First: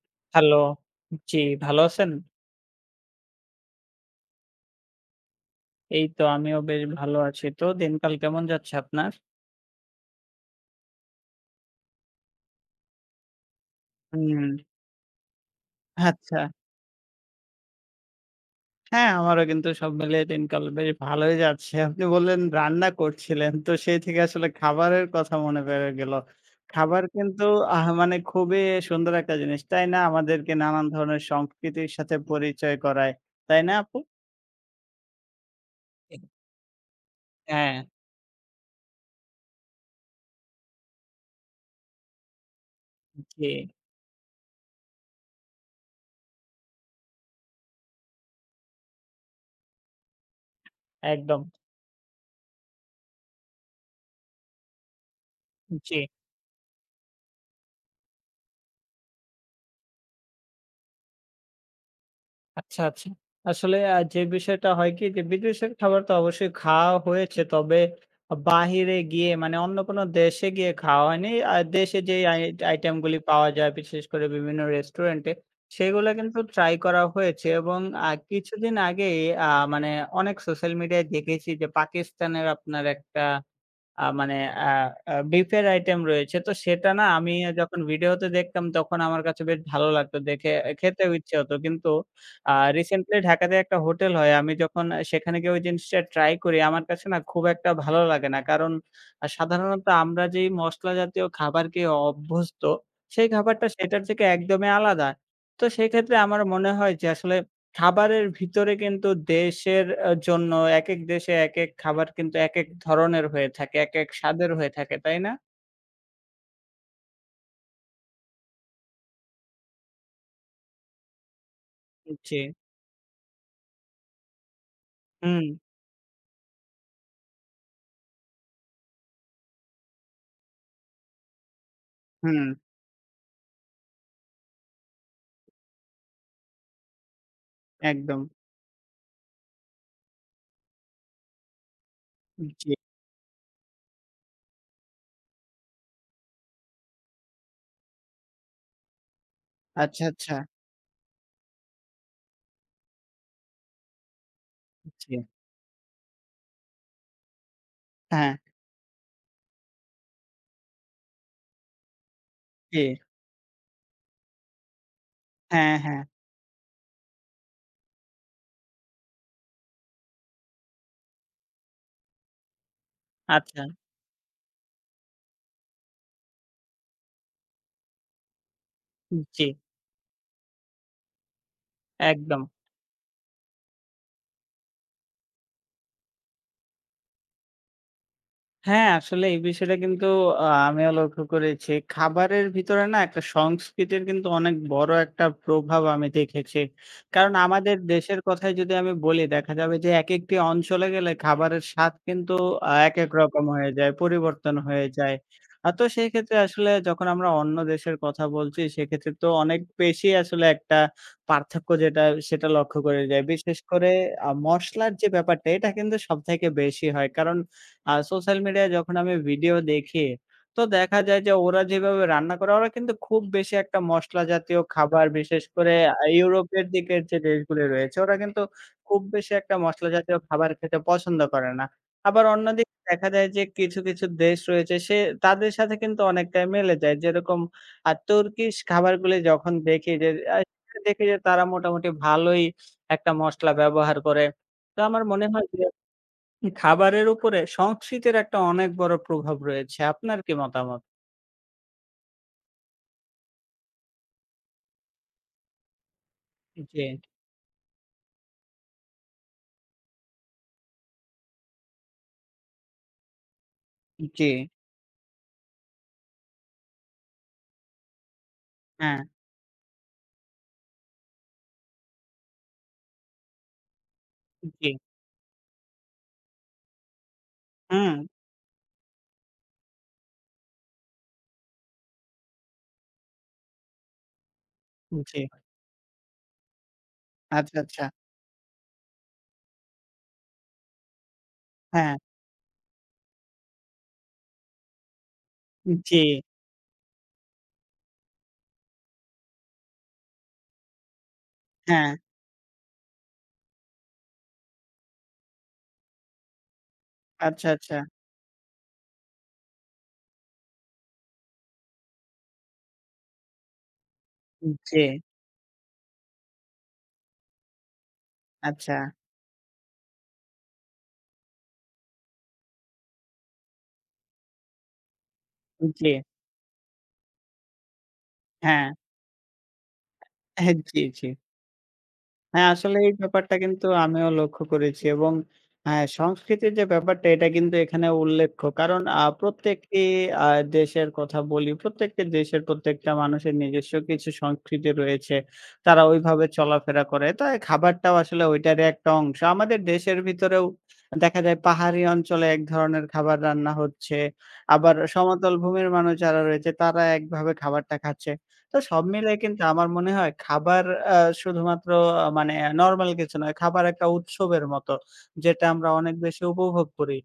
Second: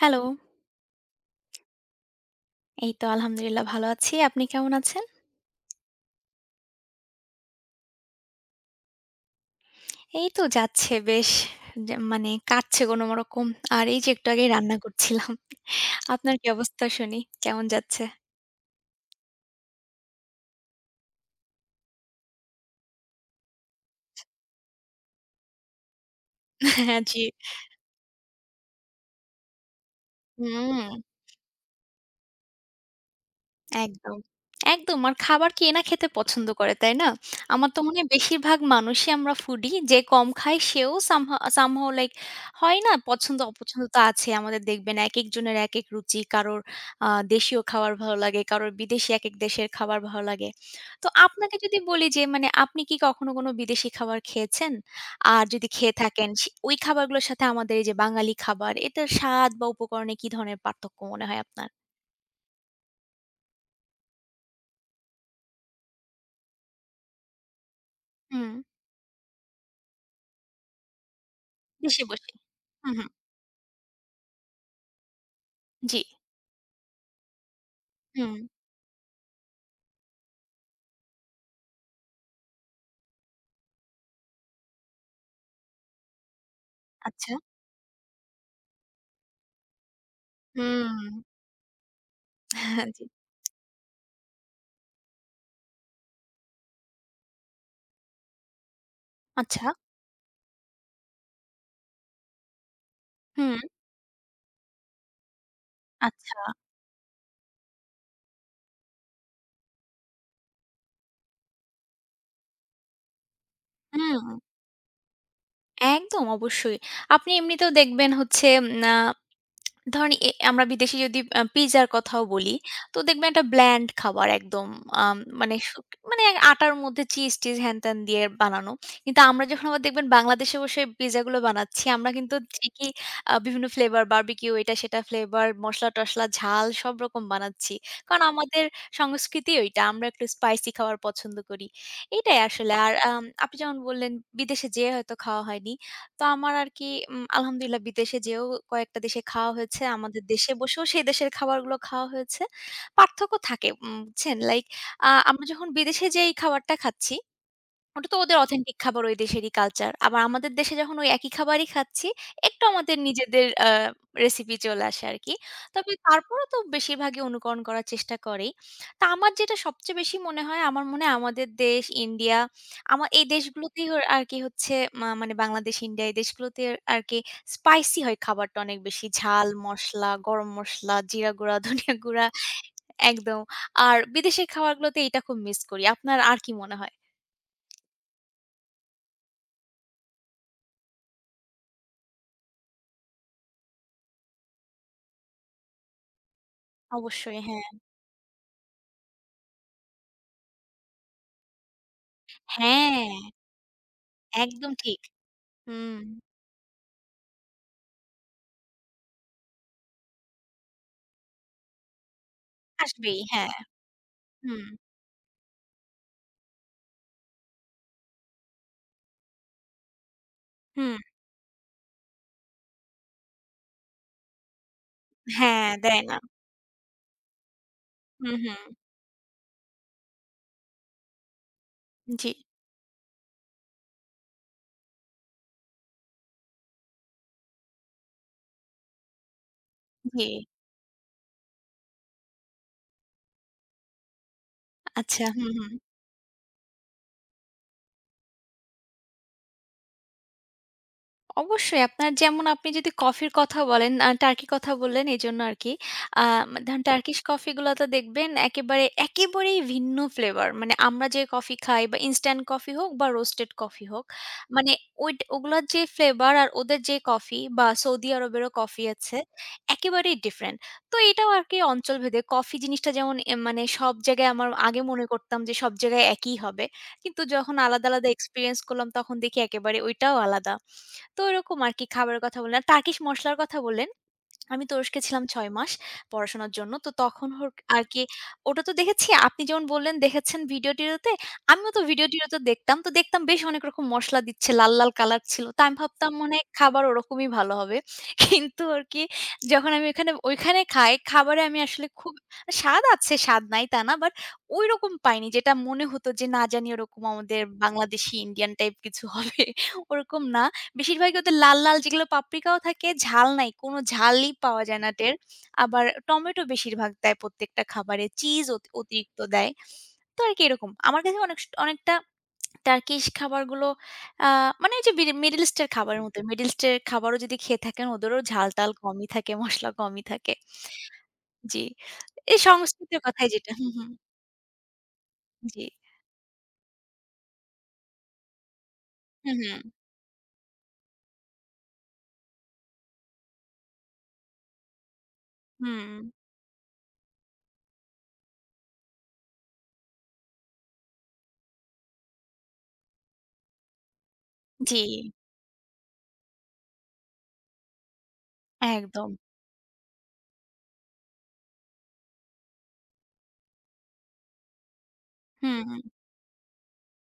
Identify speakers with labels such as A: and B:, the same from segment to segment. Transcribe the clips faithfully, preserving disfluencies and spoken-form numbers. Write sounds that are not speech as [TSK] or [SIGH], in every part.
A: Hello.
B: Hello, জি, ভালো আছেন?
A: এই তো আলহামদুলিল্লাহ ভালো আছি, আপনি কেমন আছেন?
B: এই তো, আমিও বেশ ভালো আছি। তো, দিনকাল কেমন যাচ্ছে আপনার?
A: এই তো যাচ্ছে বেশ। যে মানে, কাটছে কোনরকম। আর এই যে, একটু আগেই
B: হুম।
A: রান্না করছিলাম। আপনার
B: আচ্ছা।
A: কি অবস্থা শুনি? কেমন যাচ্ছে?
B: হ্যাঁ, আমারও কিন্তু সব মিলিয়ে দিনকাল বেশ ভালোই যাচ্ছে। আপনি বললেন, রান্না করছিলেন, তো সেই থেকে আসলে খাবারের কথা মনে পড়ে গেল।
A: হ্যাঁ,
B: খাবার
A: জি।
B: কিন্তু, আহা মানে খুবই সুন্দর একটা জিনিস, তাই না? আমাদেরকে নানান
A: হুম।
B: ধরনের সংস্কৃতির সাথে পরিচয় করায়। তাই না, আপু?
A: একদম, একদম। আর খাবার কে না খেতে
B: [UNINTELLIGIBLE]
A: পছন্দ করে, তাই না? আমার তো
B: হ্যাঁ।
A: মনে হয়, বেশিরভাগ মানুষই আমরা ফুডি। যে কম খায়, সেও সাম আ Somehow লাইক হয় না, পছন্দ
B: জি।
A: অপছন্দ তো আছেই। আমাদের দেখবেন, একেকজনের একেক রুচি। কারোর আ দেশীয় খাবার ভালো লাগে, কারো বিদেশী, একেক দেশের খাবার ভালো লাগে। তো
B: একদম।
A: আপনাকে যদি বলি যে, মানে আপনি কি কখনো কোন বিদেশী খাবার খেয়েছেন? আর যদি খেয়ে
B: জি।
A: থাকেন, সে ওই খাবারগুলোর সাথে আমাদের এই যে বাঙালি খাবার, এটার স্বাদ বা উপকরণে কি ধরনের পার্থক্য মনে হয় আপনার?
B: আচ্ছা, আচ্ছা। আসলে আ যে বিষয়টা হয় কি যে বিদেশের খাবার তো অবশ্যই খাওয়া হয়েছে তবে
A: হুম।
B: বাহিরে গিয়ে মানে অন্য কোন দেশে গিয়ে খাওয়া হয়নি। আর দেশে
A: দেশে
B: যে
A: বসে।
B: আই
A: হুম,
B: আইটেম
A: হুম।
B: গুলি পাওয়া যায় বিশেষ করে বিভিন্ন রেস্টুরেন্ট এ
A: জি।
B: সেগুলা কিন্তু ট্রাই করা হয়েছে এবং আ
A: হুম।
B: কিছুদিন আগেই আ মানে অনেক সোশ্যাল মিডিয়ায় দেখেছি যে পাকিস্তানের আপনার একটা আ মানে আ আ বিফ এর আইটেম রয়েছে। তো সেটা না আমি
A: আচ্ছা।
B: যখন ভিডিও তে দেখতাম তখন আমার কাছে বেশ ভালো লাগতো। দেখে খেতেও
A: হুম।
B: ইচ্ছা হত। কিন্তু আ
A: হ্যাঁ, জি।
B: রিসেন্টলি ঢাকাতে একটা হোটেল হয়। আমি যখন আ সেখানে গিয়ে ওই জিনিসটা ট্রাই করি আমার কাছে না খুব একটা ভালো লাগে না। কারণ আ
A: আচ্ছা।
B: সাধারণ আমরা যেই মশলা জাতীয় খাবার খেয়ে অভ্যস্ত সেই
A: হুম।
B: খাবারটা সেটার থেকে একদমই আলাদা। তো সেক্ষেত্রে
A: আচ্ছা।
B: আমার মনে হয় যে আসলে খাবারের ভিতরে কিন্তু দেশের আ জন্য একেক দেশে একেক খাবার কিন্তু একেক ধরনের হয়ে থাকে। একেক
A: হুম।
B: স্বাদের হয়ে থাকে, তাই না?
A: একদম অবশ্যই। আপনি এমনিতেও দেখবেন হচ্ছে উম আ ধরেন এ এ আমরা বিদেশী যদি পিজ্জার কথাও
B: জি।
A: বলি, তো দেখবেন একটা ব্ল্যান্ড খাবার একদম। আম
B: হুম।
A: মানে সু মানে আটার মধ্যে চিজ-টিজ হ্যান-ত্যান দিয়ে বানানো। কিন্তু আমরা যখন আবার দেখবেন বাংলাদেশে বসে পিজ্জা গুলো বানাচ্ছি। আমরা কিন্তু
B: হুম।
A: ঠিকই আ বিভিন্ন ফ্লেভার বারবিকিউ এটা সেটা ফ্লেভার মসলা-টসলা ঝাল সবরকম বানাচ্ছি। কারণ
B: একদম।
A: আমাদের সংস্কৃতিই ঐটা। আমরা একটু স্পাইসি খাবার পছন্দ করি, এইটাই আসলে।
B: জি।
A: আর আম আপনি যেমন বললেন বিদেশে যেয়ে হয়তো খাওয়া হয়নি। তো আমার আরকি উম আলহামদুলিল্লাহ বিদেশে যেয়েও কয়েকটা দেশে খাওয়া হয়েছে।
B: আচ্ছা,
A: আমাদের
B: আচ্ছা।
A: দেশে বসেও সেই দেশের খাবারগুলো খাওয়া হয়েছে। পার্থক্য থাকে উম বুঝছেন, লাইক আ
B: আচ্ছা।
A: আমরা যখন বিদেশে যেই খাবারটা খাচ্ছি ওটা তো
B: হ্যাঁ।
A: ওদের অথেন্টিক খাবার ওই দেশেরই কালচার। আবার আমাদের দেশে যখন ওই একই খাবারই খাচ্ছি, একটু আমাদের
B: জী।
A: আ নিজেদের রেসিপি চলে আসে আরকি।
B: হ্যাঁ,
A: তবে
B: হ্যাঁ।
A: তারপরেও তো বেশিরভাগই অনুকরণ করার চেষ্টা করেই। তো আমার যেটা সবচেয়ে বেশি মনে হয় আমার মনে হয় আমাদের দেশ ইন্ডিয়া আমা এই
B: আচ্ছা।
A: দেশগুলোতেই ওর আরকি হচ্ছে মা মানে বাংলাদেশ, ইন্ডিয়া এই দেশগুলোতে আরকি স্পাইসি হয় খাবারটা অনেক বেশি। ঝাল,
B: জি।
A: মসলা, গরম মসলা, জিরা গুঁড়া, ধনিয়া গুঁড়া।
B: একদম।
A: একদম। আর বিদেশের খাবারগুলোতে এইটা খুব মিস করি। আপনার আর কি মনে হয়?
B: হ্যাঁ, আসলে এই বিষয়টা কিন্তু আ আমিও লক্ষ্য করেছি। খাবারের ভিতরে না একটা সংস্কৃতির কিন্তু অনেক বড় একটা প্রভাব আমি দেখেছি। কারণ
A: অবশ্যই, হ্যাঁ।
B: আমাদের দেশের কথাই যদি আমি বলি দেখা যাবে যে, একেকটি অঞ্চলে গেলে খাবারের স্বাদ কিন্তু আ একেক
A: হ্যাঁ।
B: রকম হয়ে যায়। পরিবর্তন
A: একদম
B: হয়ে
A: ঠিক,
B: যায়। আ তো
A: হুম।
B: সেইক্ষেত্রে আসলে যখন আমরা অন্য দেশের কথা বলছি, সেক্ষেত্রে তো অনেক বেশি আসলে একটা পার্থক্য যেটা সেটা লক্ষ্য করে
A: আসবেই,
B: যায়।
A: হ্যাঁ।
B: বিশেষ করে আ
A: হুম।
B: মসলার যে ব্যাপারটা এটা কিন্তু সবথেকে বেশি হয়। কারণ আ সোশ্যাল মিডিয়ায় যখন আমি ভিডিও দেখি তো
A: হুম।
B: দেখা যায়, যে ওরা যেভাবে রান্না করে, ওরা কিন্তু খুব বেশি একটা মসলা জাতীয় খাবার বিশেষ
A: হ্যাঁ,
B: করে
A: দেয়
B: আ
A: না।
B: ইউরোপের দিকের যে দেশগুলি রয়েছে, ওরা
A: হুম,
B: কিন্তু
A: হুম।
B: খুব বেশি একটা মশলা জাতীয় খাবার খেতে পছন্দ করে না। আবার
A: জি।
B: অন্যদি দেখা যায় যে কিছু, কিছু দেশ রয়েছে সে তাদের সাথে কিন্তু অনেকটাই মিলে যায়। যেরকম আ তুর্কিশ খাবারগুলি যখন দেখি যে আ
A: জি।
B: দেখি যে, তারা মোটামুটি ভালোই একটা মশলা ব্যবহার করে। তো আমার
A: আচ্ছা
B: মনে হয়
A: হুম,
B: যে
A: হুম।
B: খাবারের উপরে সংস্কৃতির একটা অনেক বড়ো প্রভাব রয়েছে, আপনার কি মতামত?
A: অবশ্যই আপনার যেমন আপনি যদি কফির কথা বলেন, আ টার্কি কথা বললেন এজন্য আরকি। আ
B: উ
A: ধরেন
B: জি।
A: টার্কিশ কফি গুলো তো দেখবেন একেবারে, একেবারেই ভিন্ন ফ্লেভার। মানে আমরা যে কফি খাই বা ইনস্ট্যান্ট কফি হোক বা রোস্টেড কফি হোক,
B: উ জি।
A: মানে ওইট ওগুলার যে ফ্লেভার আর ওদের যে কফি সৌদি আরবেরও কফি
B: হ্যাঁ।
A: আছে, একেবারেই ডিফারেন্ট, তো এটাও আরকি অঞ্চলভেদে। কফি জিনিসটা যেমন এম মানে সব জায়গায়
B: উ
A: আমার
B: জি।
A: আগে মনে করতাম যে, সব জায়গায় একই হবে। কিন্তু যখন আলাদা,
B: অ্যা
A: আলাদা এক্সপেরিয়েন্স করলাম তখন দেখি একেবারে ঐটাও আলাদা। তো ওরকম আরকি খাবারের কথা বললেন, আর টার্কিশ মসলার কথা বললেন। [SWALLOWS] আমি তুরস্কে ছিলাম
B: জি।
A: ছয় মাস পড়াশোনার জন্য, তো তখন
B: আচ্ছা,
A: হোরক
B: আচ্ছা।
A: আরকি ওটা তো দেখেছি, আপনি যেমন বললেন দেখেছেন ভিডিও-টিডিওতে, আমিও তো
B: হ্যাঁ।
A: ভিডিও-টিডিওতে দেখতাম। তো দেখতাম বেশ অনেক রকম মসলা দিচ্ছে, লাল, লাল কলার ছিলো, তো
B: হু,
A: আমি
B: জি।
A: ভাবতাম মনে হয়, খাবার ওরকমই ভালো হবে। কিন্তু আরকি যখন আমি ঐখানে, ঐখানে খাই, খাবারে আমি আসলে
B: হ্যাঁ।
A: খুব আ স্বাদ আছে, স্বাদ নাই তা না, বাট ওইরকম পাইনি, যেটা মনে হতো যে, না জানি ওরকম আমাদের
B: আচ্ছা, আচ্ছা।
A: বাংলাদেশি, ইন্ডিয়ান টাইপ কিছু হবে, ওরকম না। বেশিরভাগই ওদের লাল, লাল যেগুলো পাপড়িকাও থাকে, ঝাল নাই, কোনো ঝালই
B: উ
A: পাওয়া যায় না
B: জি।
A: টের, [SMACKS LIPS] আবার টমেটো বেশিরভাগ দেয় প্রত্যেকটা খাবারে, চিজও অ
B: আচ্ছা।
A: অতিরিক্ত দেয়, তো আরকি এরকম। আমার কাছে অনেক স অনেকটা টার্কিশ খাবারগুলো আ মানে ওইযে বিডি মিডল
B: উ
A: ইস্টের খাবারের
B: জি।
A: মতো, মিডল ইস্টের খাবারও যদি খেয়ে থাকেন, ওদেরও ঝাল-টাল
B: হ্যাঁ।
A: কমই থাকে, মসলা কমই থাকে।
B: হ্যাঁ, জি, জি।
A: জি, এই
B: হ্যাঁ, আসলে এই
A: সংস্কৃতি কথায়
B: ব্যাপারটা
A: যেটা
B: কিন্তু
A: হুম, হুম।
B: আমিও লক্ষ্য করেছি। এবং
A: জি।
B: অ্যা সংস্কৃতির যে ব্যাপারটা এটা কিন্তু এখানে উল্লেখ্য, কারণ আ
A: হুম, হুম।
B: প্রত্যেকটি আ দেশের কথা বলি, প্রত্যেকটি দেশের প্রত্যেকটা মানুষের নিজস্ব কিছু সংস্কৃতি রয়েছে, তারা
A: হুম।
B: ওইভাবে চলাফেরা করে, তো এ খাবারটাও আসলে ঐটারই একটা অংশ। আমাদের দেশের ভিতরেও দেখা যায় পাহাড়ি অঞ্চলে এক ধরনের খাবার রান্না হচ্ছে, আবার
A: জি।
B: সমতল ভূমির মানুষ যারা রয়েছে, তারা একভাবে খাবারটা খাচ্ছে। তো সব
A: একদম।
B: মিলিয়ে কিন্তু আমার মনে হয় খাবার অ্যা শুধুমাত্র মানে নরমাল কিছু নয়, খাবার একটা উৎসবের মতো, যেটা
A: হুম,
B: আমরা
A: উ
B: অনেক বেশি উপভোগ করি।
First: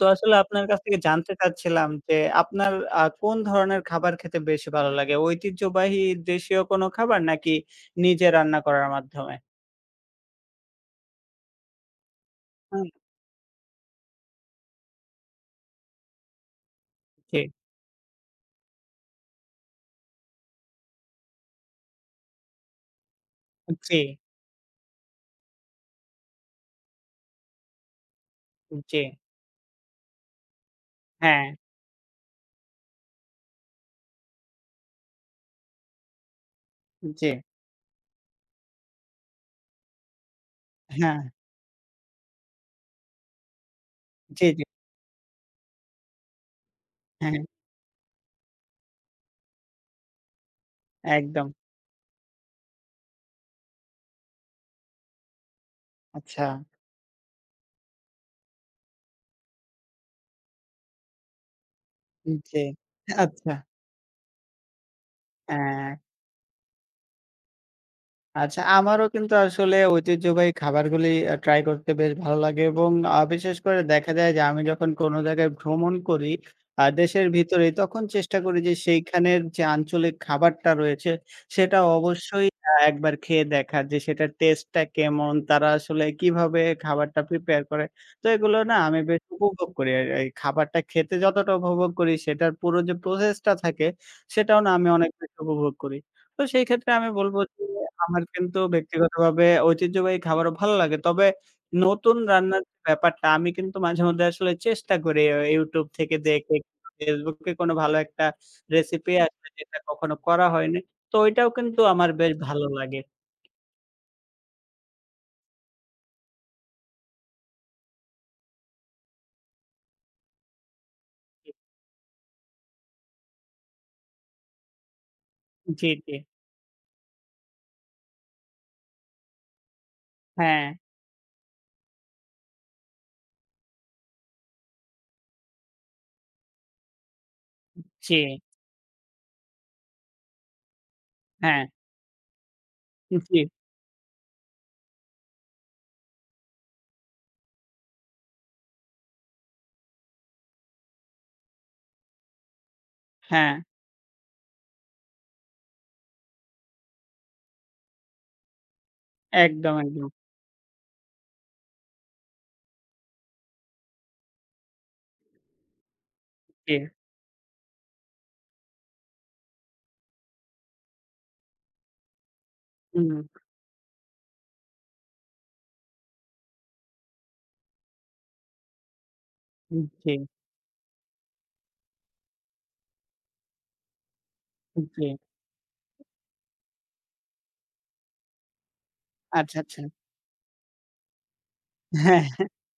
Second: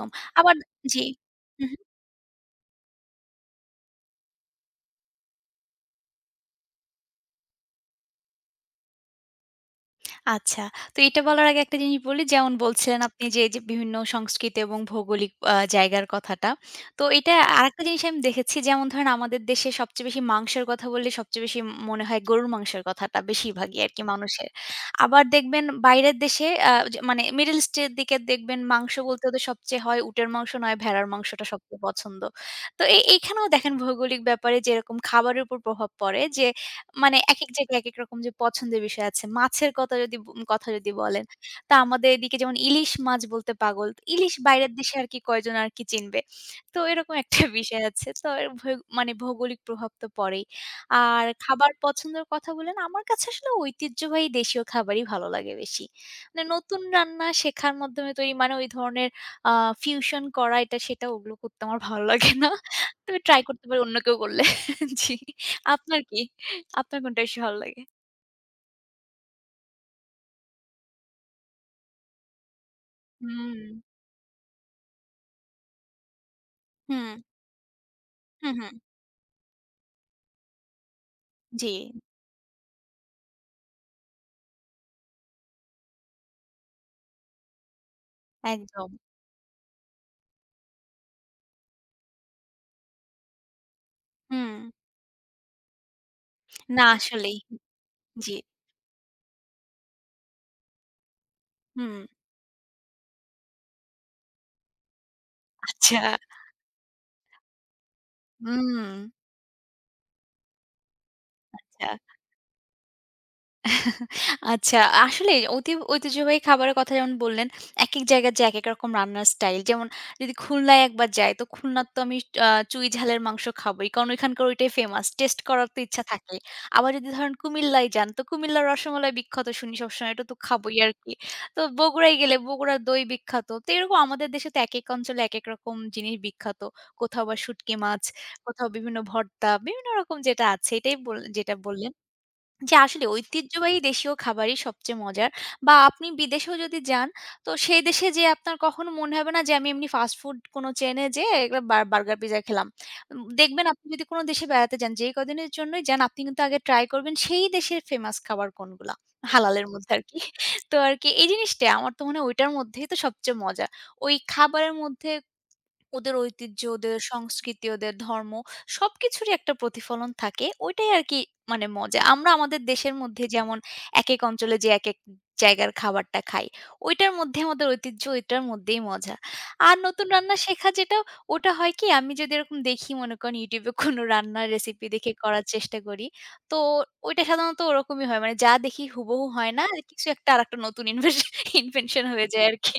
B: তো আসলে
A: আবার
B: আপনার কাছ
A: জি,
B: থেকে জানতে
A: উহু, হুম।
B: চাচ্ছিলাম যে, আপনার আ কোন ধরনের খাবার খেতে বেশি ভালো লাগে? ঐতিহ্যবাহী দেশীয় কোনো খাবার, নাকি নিজে রান্না করার মাধ্যমে?
A: আচ্ছা। তো এটা বলার আগে একটা জিনিস বলি। যেমন
B: হুম।
A: বলছিলেন আপনি যে, এইযে বিভিন্ন সংস্কৃতি এবং ভৌগোলিক আ জায়গার কথাটা। তো এটা
B: জি।
A: আরেকটা জিনিস আমি দেখেছি যেমন ধরেন আমাদের দেশে সবচেয়ে বেশি মাংসের কথা বললে সবচেয়ে বেশি মনে হয় গরুর মাংসের কথাটা বেশিরভাগই
B: উপ
A: আরকি
B: জি।
A: মানুষের। আবার দেখবেন বাইরের দেশে আ যে মানে মিডল ইস্ট এর দিকে দেখবেন
B: উম
A: মাংস
B: জী।
A: বলতে ওদের সবচেয়ে হয় উটের মাংস, নয় ভেড়ার মাংসটা
B: হ্যাঁ।
A: সবচেয়ে পছন্দ। তো এ এইখানেও দেখেন ভৌগোলিক ব্যাপারে যেরকম খাবারের উপর প্রভাব পড়ে যে, মানে
B: জি।
A: একেক জায়গায় একেক রকম যে পছন্দের বিষয় আছে। মাছের কথা কথা যদি ব কথা যদি বলেন,
B: হ্যাঁ।
A: তা আমাদের এদিকে যেমন ইলিশ মাছ বলতে পাগল। ইলিশ
B: জি, জি।
A: বাইরের দেশে আরকি কয়জন আরকি চিনবে। তো এরকম
B: হ্যাঁ,
A: একটা
B: হ্যাঁ।
A: বিষয় আছে। তো এর ভৌ মানে ভৌগোলিক প্রভাবতো পড়েই। আর
B: একদম।
A: খাবার পছন্দের কথা বলেন, আমার কাছে আসলে ঐতিহ্যবাহী দেশীয় খাবারই ভালো লাগে বেশি। মানে
B: আচ্ছা।
A: নতুন রান্না শেখার মাধ্যমে তো ওই মানে ওই ধরনের আ ফিউশন করা এটা সেটা ওগুলো করতে আমার ভালো লাগে
B: উপ
A: না।
B: জি,
A: তো আমি ট্রাই
B: আচ্ছা।
A: করতে পারি অন্য কেউ বললে। জি,
B: অ্যা
A: আপনার কি? আপনার কোনটা বেশি ভালো লাগে?
B: আচ্ছা, আমারও কিন্তু আসলে ঐতিহ্যবাহী খাবারগুলি আ ট্রাই করতে বেশ ভালো লাগে এবং আ বিশেষ
A: হুম।
B: করে দেখা যায় যে, আমি যখন কোন জায়গায় ভ্রমণ করি, আ
A: হুম।
B: দেশের ভিতরে তখন চেষ্টা
A: হুম,
B: করি যে
A: হুম।
B: সেইখানের যে আঞ্চলিক খাবারটা রয়েছে সেটা
A: জি।
B: অবশ্যই আ একবার খেয়ে দেখার যে সেটার টেস্ট টা কেমন? তারা আসলে কিভাবে খাবারটা প্রিপেয়ার করে? তো এগুলো না
A: একদম।
B: আমি বেশ উপভোগ করি। আর এই খাবারটা খেতে যতটা উপভোগ করি সেটার পুরো যে প্রসেসটা থাকে সেটাও
A: হুম।
B: না আমি অনেক বেশ উপভোগ করি। তো সেই
A: না
B: ক্ষেত্রে আমি
A: আসলেই,
B: বলবো যে আমার
A: জি।
B: কিন্তু ব্যক্তিগতভাবে ঐতিহ্যবাহী খাবারও ভালো লাগে তবে,
A: হুম।
B: নতুন রান্নার ব্যাপারটা আমি কিন্তু মাঝে মধ্যে আসলে চেষ্টা করি আ ইউটিউব থেকে
A: আচ্ছা।
B: দেখে। ফেসবুককে কোন ভালো একটা
A: হুম।
B: রেসিপি আসবে যেটা কখনো করা হয়নি। তো ওইটাও কিন্তু
A: আচ্ছা।
B: আমার বেশ ভালো লাগে।
A: [LAUGHS] আচ্ছা! আসলেই অতি ঐতিহ্যবাহী খাবারের কথা যেমন বললেন, একেক জায়গায় যে একেক রকম রান্নার স্টাইল যেমন যদি খুলনায় একবার যাই তো
B: জি।
A: খুলনার তো আমি আ চুই ঝালের মাংস খাবোই। কারণ ঐখানকার ঐটাই ফেমাস। টেস্ট করার তো
B: জি,
A: ইচ্ছা
B: জি।
A: থাকে। আবার যদি ধরেন কুমিল্লায় যান, তো কুমিল্লার রসমালাই বিখ্যাত শুনি সবসময় এটাতো খাবোই
B: হ্যাঁ।
A: আরকি। তো বগুড়ায় গেলে, বগুড়ার দই বিখ্যাত। তো এরকম আমাদের দেশে তো একেক অঞ্চলে একেক রকম জিনিস বিখ্যাত। কোথাও বা শুটকি
B: উপ
A: মাছ,
B: জি
A: কোথাও বিভিন্ন ভর্তা, বিভিন্ন রকম যেটা আছে, এটাই বললেন, যেটা
B: হ্যাঁ।
A: বললেন। যে আসলে
B: উহ জি।
A: ঐতিহ্যবাহী দেশীয় খাবারই সবচেয়ে মজার বা আপনি বিদেশেও যদি যান, তো সেই দেশে যেয়ে আপনার কখনো মনে হবে না যে আমি এমনি ফাস্ট ফুড কোন চেইনে যেয়ে এর বা বার্গার পিজ্জা খেলাম। উম
B: হ্যাঁ।
A: দেখবেন আপনি যদি কোন দেশে বেড়াতে যান, যেই কদিনের জন্যই যান আপনি কিন্তু আগে ট্রাই করবেন সেই দেশের ফেমাস খাবার কোনগুলা। হালালের
B: একদম,
A: মধ্যে
B: একদম।
A: আরকি। তো আরকি এই জিনিসটা আমার তো মনে হয় ঐটার মধ্যেই তো সবচেয়ে মজা। ওই খাবারের মধ্যে, ওদের ঐতিহ্য,
B: জি।
A: ওদের সংস্কৃতি, ওদের ধর্ম সবকিছুরই একটা প্রতিফলন থাকে। ওইটাই আরকি মানে মজা। আমরা আমাদের দেশের মধ্যে
B: হুম।
A: যেমন, একেক অঞ্চলে যে একেক জায়গার খাবারটা খাই। ওইটার মধ্যে আমাদের ঐতিহ্য, ঐটার মধ্যেই মজা। আর
B: উম
A: নতুন
B: জি।
A: রান্না শেখা যেটা, ওটা হয় কি আমি যদি এরকম দেখি মনে করেন ইউটিউবে কোন রান্নার
B: উম
A: রেসিপি দেখে
B: জি।
A: করার চেষ্টা করি। তো ওইটা সাধারণত ওরকমই হয়। মানে যা দেখি হুবহু হয়
B: আচ্ছা,
A: না
B: আচ্ছা।
A: কিছু একটা আরেকটা নতুন ইনভেশ ইনভেনশন
B: হ্যাঁ,
A: হয়ে যায় আরকি।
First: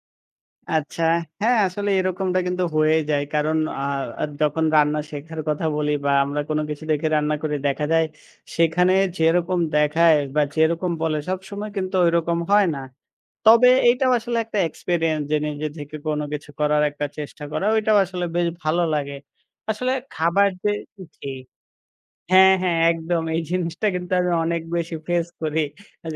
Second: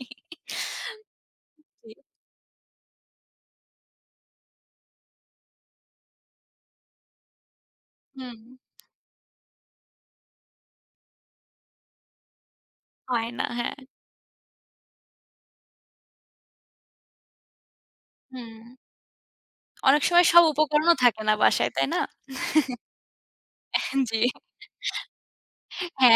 B: আচ্ছা।
A: [LAUGHS]
B: হ্যাঁ, আসলে
A: জি।
B: এরকমটা কিন্তু হয়ে যায়। কারণ আ আ যখন রান্না শেখার কথা বলি বা আমরা কোন কিছু দেখে রান্না করে দেখা যায়,
A: হুম।
B: সেখানে যেরকম দেখায় বা যেরকম বলে সবসময় কিন্তু ঐরকম হয় না।
A: হয় না,
B: তবে
A: হ্যাঁ।
B: এইটাও আসলে একটা এক্সপেরিয়েন্স যে নিজে থেকে কোন কিছু করার একটা চেষ্টা করাটাও আসলে বেশ
A: হুম।
B: ভালো লাগে। আসলে
A: অনেক সময় সব
B: খাবার যে
A: উপকরণও থাকে না
B: ঠিক।
A: বাসায়, তাই না?
B: হ্যাঁ, হ্যাঁ একদম। এই জিনিসটা
A: [CHUCKLES]
B: কিন্তু
A: জি,
B: আমি অনেক বেশি ফেস করি।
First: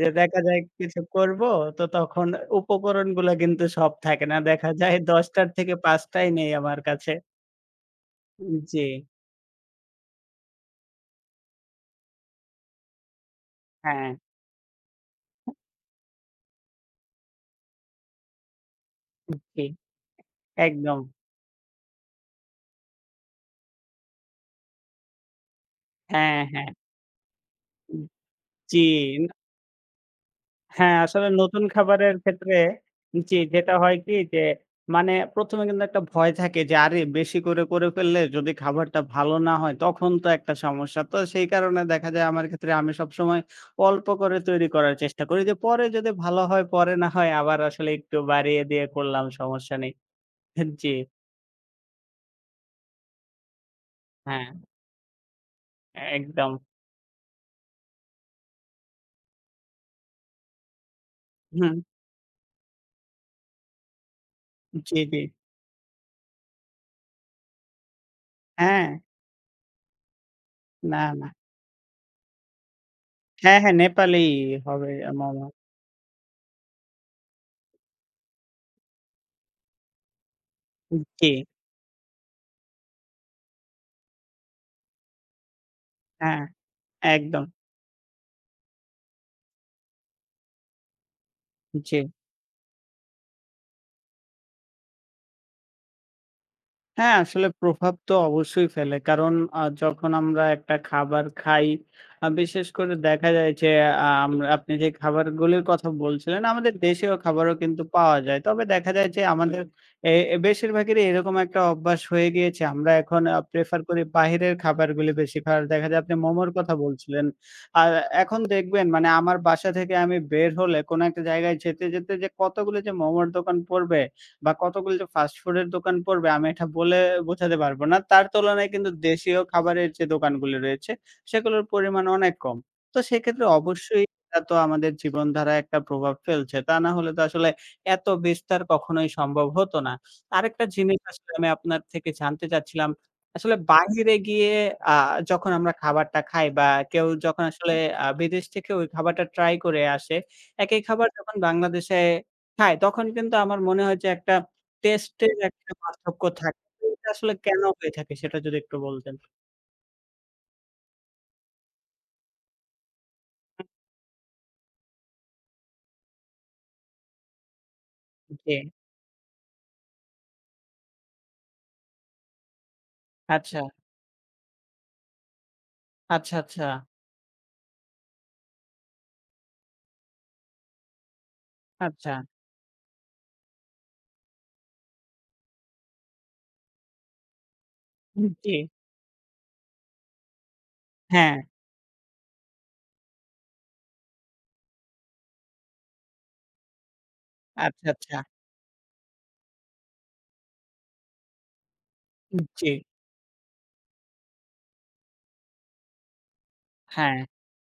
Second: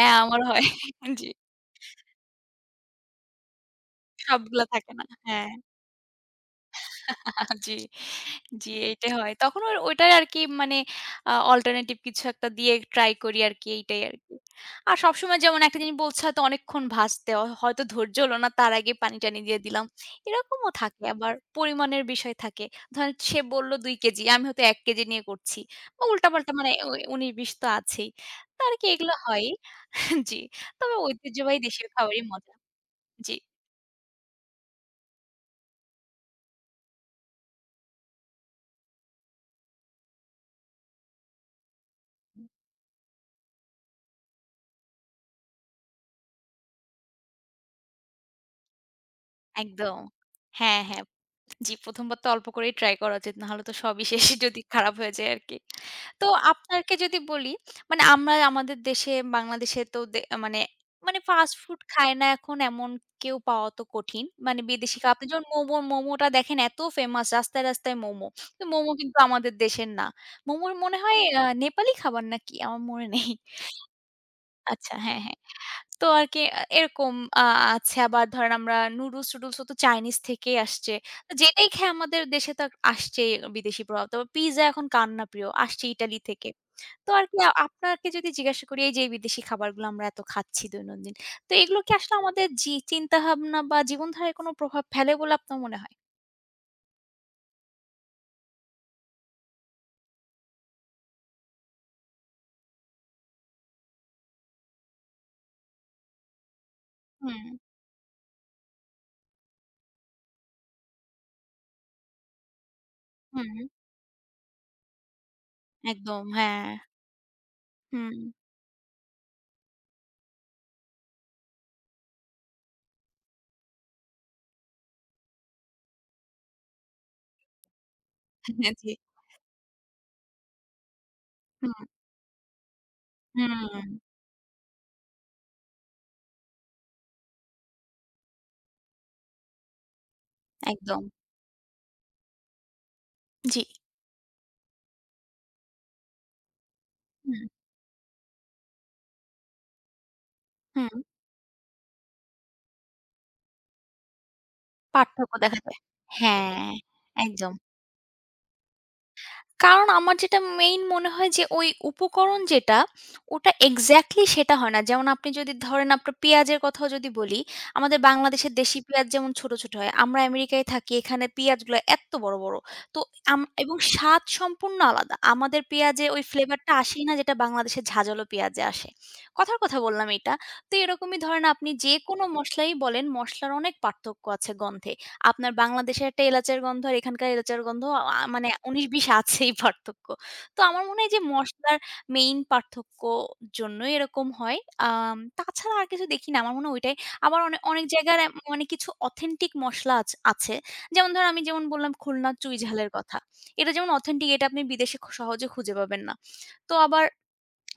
B: যে দেখা
A: আমারও
B: যায়
A: হয়,
B: কিছু
A: জি।
B: করব, তো তখন উপকরণগুলো কিন্তু সব থাকে না।
A: সবগুলো
B: দেখা
A: থাকে
B: যায়
A: না,
B: দশ টার
A: হ্যাঁ।
B: থেকে পাঁচটাই নেই আমার কাছে।
A: [LAUGHS] জি,
B: উম
A: জি,
B: জি।
A: এইটাই হয়। তখন ওর, ওইটাই আরকি মানে আ অল্টারনেটিভ কিছু একটা দিয়েই ট্রাই করি আরকি, এইটাই
B: হ্যাঁ।
A: আরকি। আর সবসময় যেমন একটা জিনিস বলছে হয়তো অনেকক্ষণ ভাজতে হয়তো ধৈর্য হল না তার আগেই পানি
B: উহ
A: টানি দিয়ে
B: জী,
A: দিলাম। এরকমও
B: একদম।
A: থাকে আবার, পরিমাণের বিষয় থাকে। ধরেন সে বলল দুই কেজি আমি হয়তো এক কেজি নিয়ে করছি বা উল্টা
B: হ্যাঁ,
A: পাল্টা
B: হ্যাঁ।
A: মানে ওই উনিশ বিশ তো
B: উহ
A: আছেই। তা আরকি এগুলা
B: চীন।
A: হয়ই, জি। তবে
B: হ্যাঁ, আসলে
A: ঐতিহ্যবাহী
B: নতুন
A: দেশের
B: খাবারের
A: খাবারই মজা,
B: ক্ষেত্রে,
A: জি।
B: জি, যেটা হয় কি যে, মানে প্রথম এ কিন্তু একটা ভয় থাকে যে আরে! বেশি করে, করে ফেললে যদি খাবারটা ভালো না হয় তখন তো একটা সমস্যা। তো সেই কারণে দেখা যায় আমার ক্ষেত্রে আমি সবসময়, অল্প করে তৈরি করার চেষ্টা করি যে পরে যদি ভালো হয়, পরে না হয় আবার আসলে একটু বাড়িয়ে দিয়ে করলাম সমস্যা নেই।
A: একদম,
B: হ্যাঁ,
A: হ্যাঁ,
B: জি।
A: হ্যাঁ। জি, প্রথম বার তো অল্প করেই ট্রাই করা উচিত, নাহলে তো সবই শেষ,
B: হ্যাঁ।
A: যদি খারাপ হয়ে যায় আরকি। তো
B: একদম।
A: আপনারকে যদি বলি, মানে আমরা আমাদের দেশে, বাংলাদেশেতো দে মানে, মানে ফাস্ট ফুড
B: হুম।
A: খায় না এখন এমন কেউ পাওয়াও তো কঠিন। মানে
B: উম
A: বিদেশী
B: জি,
A: খাবার,
B: জি।
A: আপনি যেমন মোমো, মোমোটা দেখেন এত ফেমাস রাস্তায়, রাস্তায় মোমো। তো মোমো
B: হ্যাঁ।
A: কিন্তু আমাদের দেশের না। মোমোর মনে
B: না,
A: হয়
B: না।
A: আ নেপালি খাবার নাকি? আমার মনে নেই।
B: হ্যাঁ, হ্যাঁ, নেপালি হবে,
A: আচ্ছা,
B: আ
A: হ্যাঁ, হ্যাঁ।
B: মোমো।
A: তো আরকি আ এরকম আ আছে আবার ধরেন আমরা নুডলস টুডুলসওতো চাইনিজ থেকেই আসছে।
B: উহ
A: তো
B: জি।
A: যেটাই খেয়ে আমাদের দেশেতো আসছেই বিদেশী প্রভাব। তো পিজ্জা এখন কার না প্রিয়? আসছে ইতালি
B: হ্যাঁ,
A: থেকে। তো আরকি
B: একদম।
A: আপনাকে যদি জিজ্ঞাসা করি এইযে বিদেশী খাবারগুলো আমরা এত খাচ্ছি দৈনন্দিন। তো এগুলো কি
B: জি।
A: আসলে আমাদের জি, চিন্তাভাবনা বা জীবনধারায় কোন প্রভাব ফেলে বলে আপনার মনে হয়?
B: হ্যাঁ, আসলে প্রভাব তো অবশ্যই ফেলে। কারণ, আ যখন আমরা একটা খাবার খাই, আ বিশেষ করে দেখা যায় যে, আ আম আপনি যে খাবারগুলির কথা বলছিলেন, আমাদের দেশীয় খাবারও
A: হুম।
B: কিন্তু পাওয়া যায়। তবে দেখা যায় যে, আমাদের এ এ বেশিরভাগেরই এরকম একটা অভ্যাস হয়ে গিয়েছে। আমরা এখন আ
A: হুম।
B: প্রেফার করি বাইরের খাবারগুলি বেশির ভাগ। দেখা যায়, আপনি
A: একদম,
B: মোমোর
A: হ্যাঁ।
B: কথা বলছিলেন। আর
A: হুম।
B: এখন দেখবেন, মানে আমার বাসা থেকে আমি বের হলে কোনো একটা জায়গায় যেতে, যেতে যে কতগুলি যে মোমোর দোকান পড়বে, বা কতগুলি যে ফাস্ট ফুড এর দোকান পড়বে আমি এটা, বলে বোঝাতে পারবো না। তার তুলনায়
A: হ্যাঁ,
B: কিন্তু
A: জি।
B: দেশীয় খাবারের যে দোকানগুলি রয়েছে, সেগুলোর
A: হুম।
B: পরিমাণ অনেক কম। তো সেক্ষেত্রে
A: হুম।
B: অবশ্যই এটা তো আমাদের জীবনধারায় একটা প্রভাব ফেলছে। তা না হলে তো আসলে, এতো বিস্তার কখনোই সম্ভব হতো না। আরেকটা জিনিস
A: একদম।
B: আসলে আমি আপনার থেকে জানতে চাচ্ছিলাম। আসলে
A: জি।
B: বাইরে গিয়ে আ যখন আমরা খাবারটা খাই, বা কেউ
A: হুম।
B: যখন আসলে আ বিদেশ থেকে ওই খাবারটা ট্রাই করে আসে, একই
A: হুম।
B: খাবার যখন বাংলাদেশে খায়, তখন কিন্তু আমার মনে হয় যে একটা টেস্টে
A: পার্থক্য
B: এর
A: দেখা দে
B: একটা পার্থক্য থাকে।
A: হ্যাঁ।
B: এটা আসলে
A: একদম।
B: কেনো হয়ে থাকে, সেটা যদি একটু বলতেন।
A: কারণ, আমার যেটা মেইন মনে হয় যে, ওই উপকরণ যেটা, ওটা এক্সাক্টলি সেটা হয় না। যেমন আপনি যদি ধরেন, আপনার পিঁয়াজের কথাও যদি বলি, আমাদের
B: উ
A: বাংলাদেশের
B: জি।
A: দেশি পিঁয়াজ যেমন ছোট, ছোট হয়। আমরা আমেরিকায় থাকি, এখানে পিঁয়াজগুলো এত্ত বড়, বড়। তো আম
B: আচ্ছা।
A: এবং স্বাদ সম্পূর্ণ আলাদা। আমাদের পিঁয়াজে ওই
B: আচ্ছা,
A: ফ্লেভারটা
B: আচ্ছাছা।
A: আসেই না, যেটা বাংলাদেশের ঝাঁঝালো পিঁয়াজে আসে। কথার কথা বললাম এটা তো এরকমই ধরেন আপনি
B: আচ্ছা।
A: যেকোনো মসলাই বলেন, মসলার অনেক পার্থক্য আছে গন্ধে। আপনার বাংলাদেশে একটা এলাচের গন্ধ আর এখানকার এলাচের গন্ধ আ
B: উম
A: মানে
B: জি।
A: উনিশ-বিশ আছেই পার্থক্য। তো, আমার মনে হয় যে,
B: হ্যাঁ।
A: মসলার মেইন পার্থক্য জন্যই এরকম হয়। আম তাছাড়া আর কিছু দেখি না। আমার মনে হয় ওইটাই। আবার অনে অনেক
B: আচ্ছা,
A: জায়গায়
B: আচ্ছাছা।
A: অ্যাম অনেক কিছু অথেন্টিক মসলা আছ আছে। যেমন ধরেন আমি যেমন বললাম, খুলনার
B: উ
A: চুঁই
B: জি।
A: ঝালের কথা। এটা যেমন অথেন্টিক এটা আপনি বিদেশে খ সহজে খুঁজে পাবেন না। তো আবার,
B: হ্যাঁ।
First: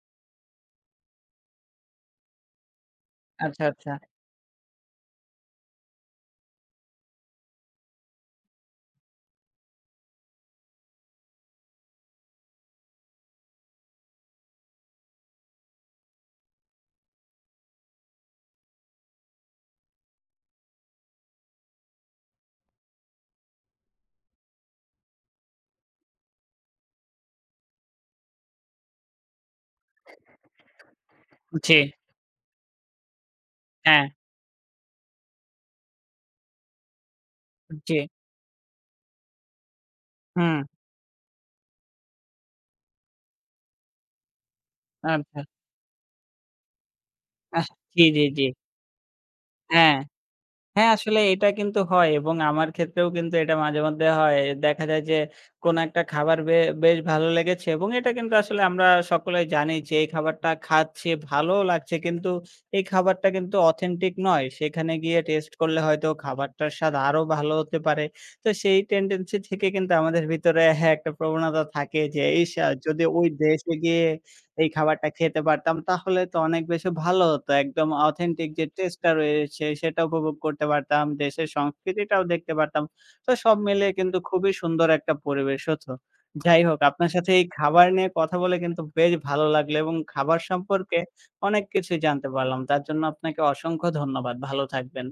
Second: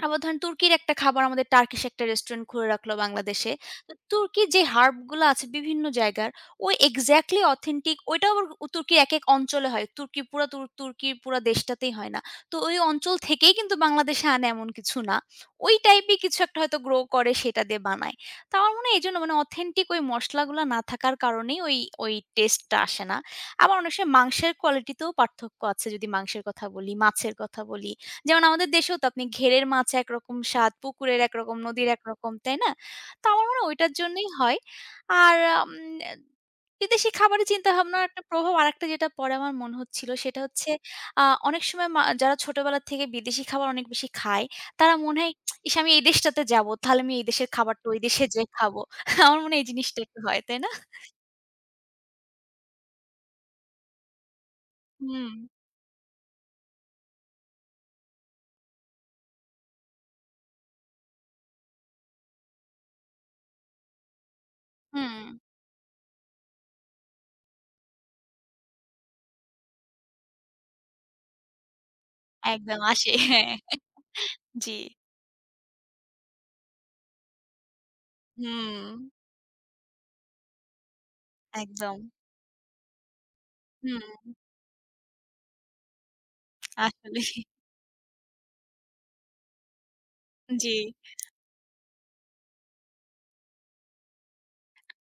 A: আবার ধরেন তুর্কির একটা খাবার আমাদের টার্কিশ একটা রেস্টুরেন্ট খুলে রাখলো বাংলাদেশে।
B: আচ্ছা, আচ্ছাছা।
A: তুর্কির যে হার্বগুলা আছে, বিভিন্ন জায়গায় ওই এক্সাক্টলি অথেন্টিক ওইটা আবার তুর্কির এক-এক অঞ্চলে হয়। তুর্কি পুরা তু তুর্কির পুরা দেশটাতেই হয় না। তো ওই অঞ্চল থেকেই কিন্তু বাংলাদেশে আনে, এমন কিছু না। ওই টাইপই কিছু হয়তো গ্রো করে সেটা দিয়ে বানায়। তো আমার মনে হয়, এজন্য অথেন্টিক ওই মসলাগুলা না থাকার কারণেই ওই ওই টেস্টটা আসে না। আবার অনেক সময়ই মাংসের কোয়ালিটিতেও পার্থক্য আছে, যদি মাংসের কথা বলি, মাছের কথা বলি। যেমন, আমাদের দেশেও তো আপনি ঘেড়ের মাছ একরকম স্বাদ, পুকুরের একরকম,
B: উ জি।
A: নদীর একরকম, তাই না? তো আমার মনে হয়, ওইটার
B: হ্যাঁ।
A: জন্যই হয়। আর আম বিদেশী খাবারের
B: উ
A: চিন্তাভাবনার
B: জি।
A: একটা প্রভাব আরেকটা যেটা পরে আমার মনে হচ্ছিলো সেটা
B: হুম।
A: হচ্ছে আ অনেক সময় মা যারা ছোটবেলা থেকে বিদেশী খাবার অনেক বেশি খায়, তারা মনে হয়
B: আথা।
A: [TSK] ইস! আমি এই দেশটাতে যাবো, তাহলে আমি এই দেশের
B: আস
A: খাবারটা ওই
B: জি, জি,
A: দেশে
B: জি।
A: যেয়ে খাবো। আমার মনে হয় এই
B: হ্যাঁ।
A: জিনিসটা একটু হয়। তাই না?
B: হ্যাঁ, আসলে এটা কিন্তু হয় এবং আমার ক্ষেত্রেও কিন্তু এটা মাঝে-মধ্যে হয়। দেখা যায় যে,
A: হুম।
B: কোনো একটা খাবার বে বেশ ভালো লেগেছে। এবং এটা কিন্তু আসলে আমরা সকলেই জানি, যে এই খাবারটা খাচ্ছি, ভালোও লাগছে কিন্তু এই খাবারটা কিন্তু অথেন্টিক নয়। সেখানে গিয়ে
A: হুম।
B: টেস্ট করলে হয়তো, খাবারটার স্বাদ আরো ভালো হতে পারে। তো, সেই টেনডেন্সি থেকে কিন্তু আমাদের ভিতরে হ্যাঁ একটা প্রবণতা থাকে যে, ইস! আ
A: একদম
B: যদি
A: আসে।
B: ওই
A: হ্যাঁ
B: দেশে গিয়ে
A: [CHUCKLES]
B: এই
A: জি।
B: খাবারটা খেতে পারতাম, তাহলে তো অনেক বেশি ভালো হতো। একদম অথেন্টিক যে
A: হুম।
B: টেস্টটা রয়েছে সেটা উপভোগ করতে পারতাম। দেশের
A: একদম।
B: সংস্কৃতিটাও দেখতে পারতাম। তো সব মিলিয়ে কিন্তু
A: হুম।
B: খুবই সুন্দর একটা পরিবেশ হতো। যাই হোক, আপনার সাথে
A: আসলেই।
B: এই খাবার নিয়ে কথা বলে কিন্তু বেশ ভালো লাগলো এবং খাবার
A: উ জি।
B: সম্পর্কে অনেক কিছুই জানতে পারলাম। তার জন্য, আপনাকে অসংখ্য ধন্যবাদ। ভালো থাকবেন।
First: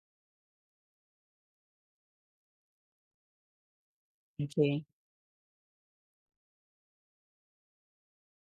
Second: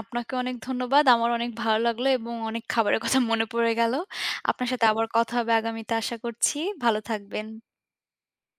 A: আপনাকে অনেক ধন্যবাদ। আমার অনেক ভালো লাগলো এবং অনেক খাবারের কথা মনে পড়ে গেলো।
B: উ
A: আপনার
B: জি।
A: সাথে আবার কথা হবে আগামীতে আশা করছি ভালো থাকবেন।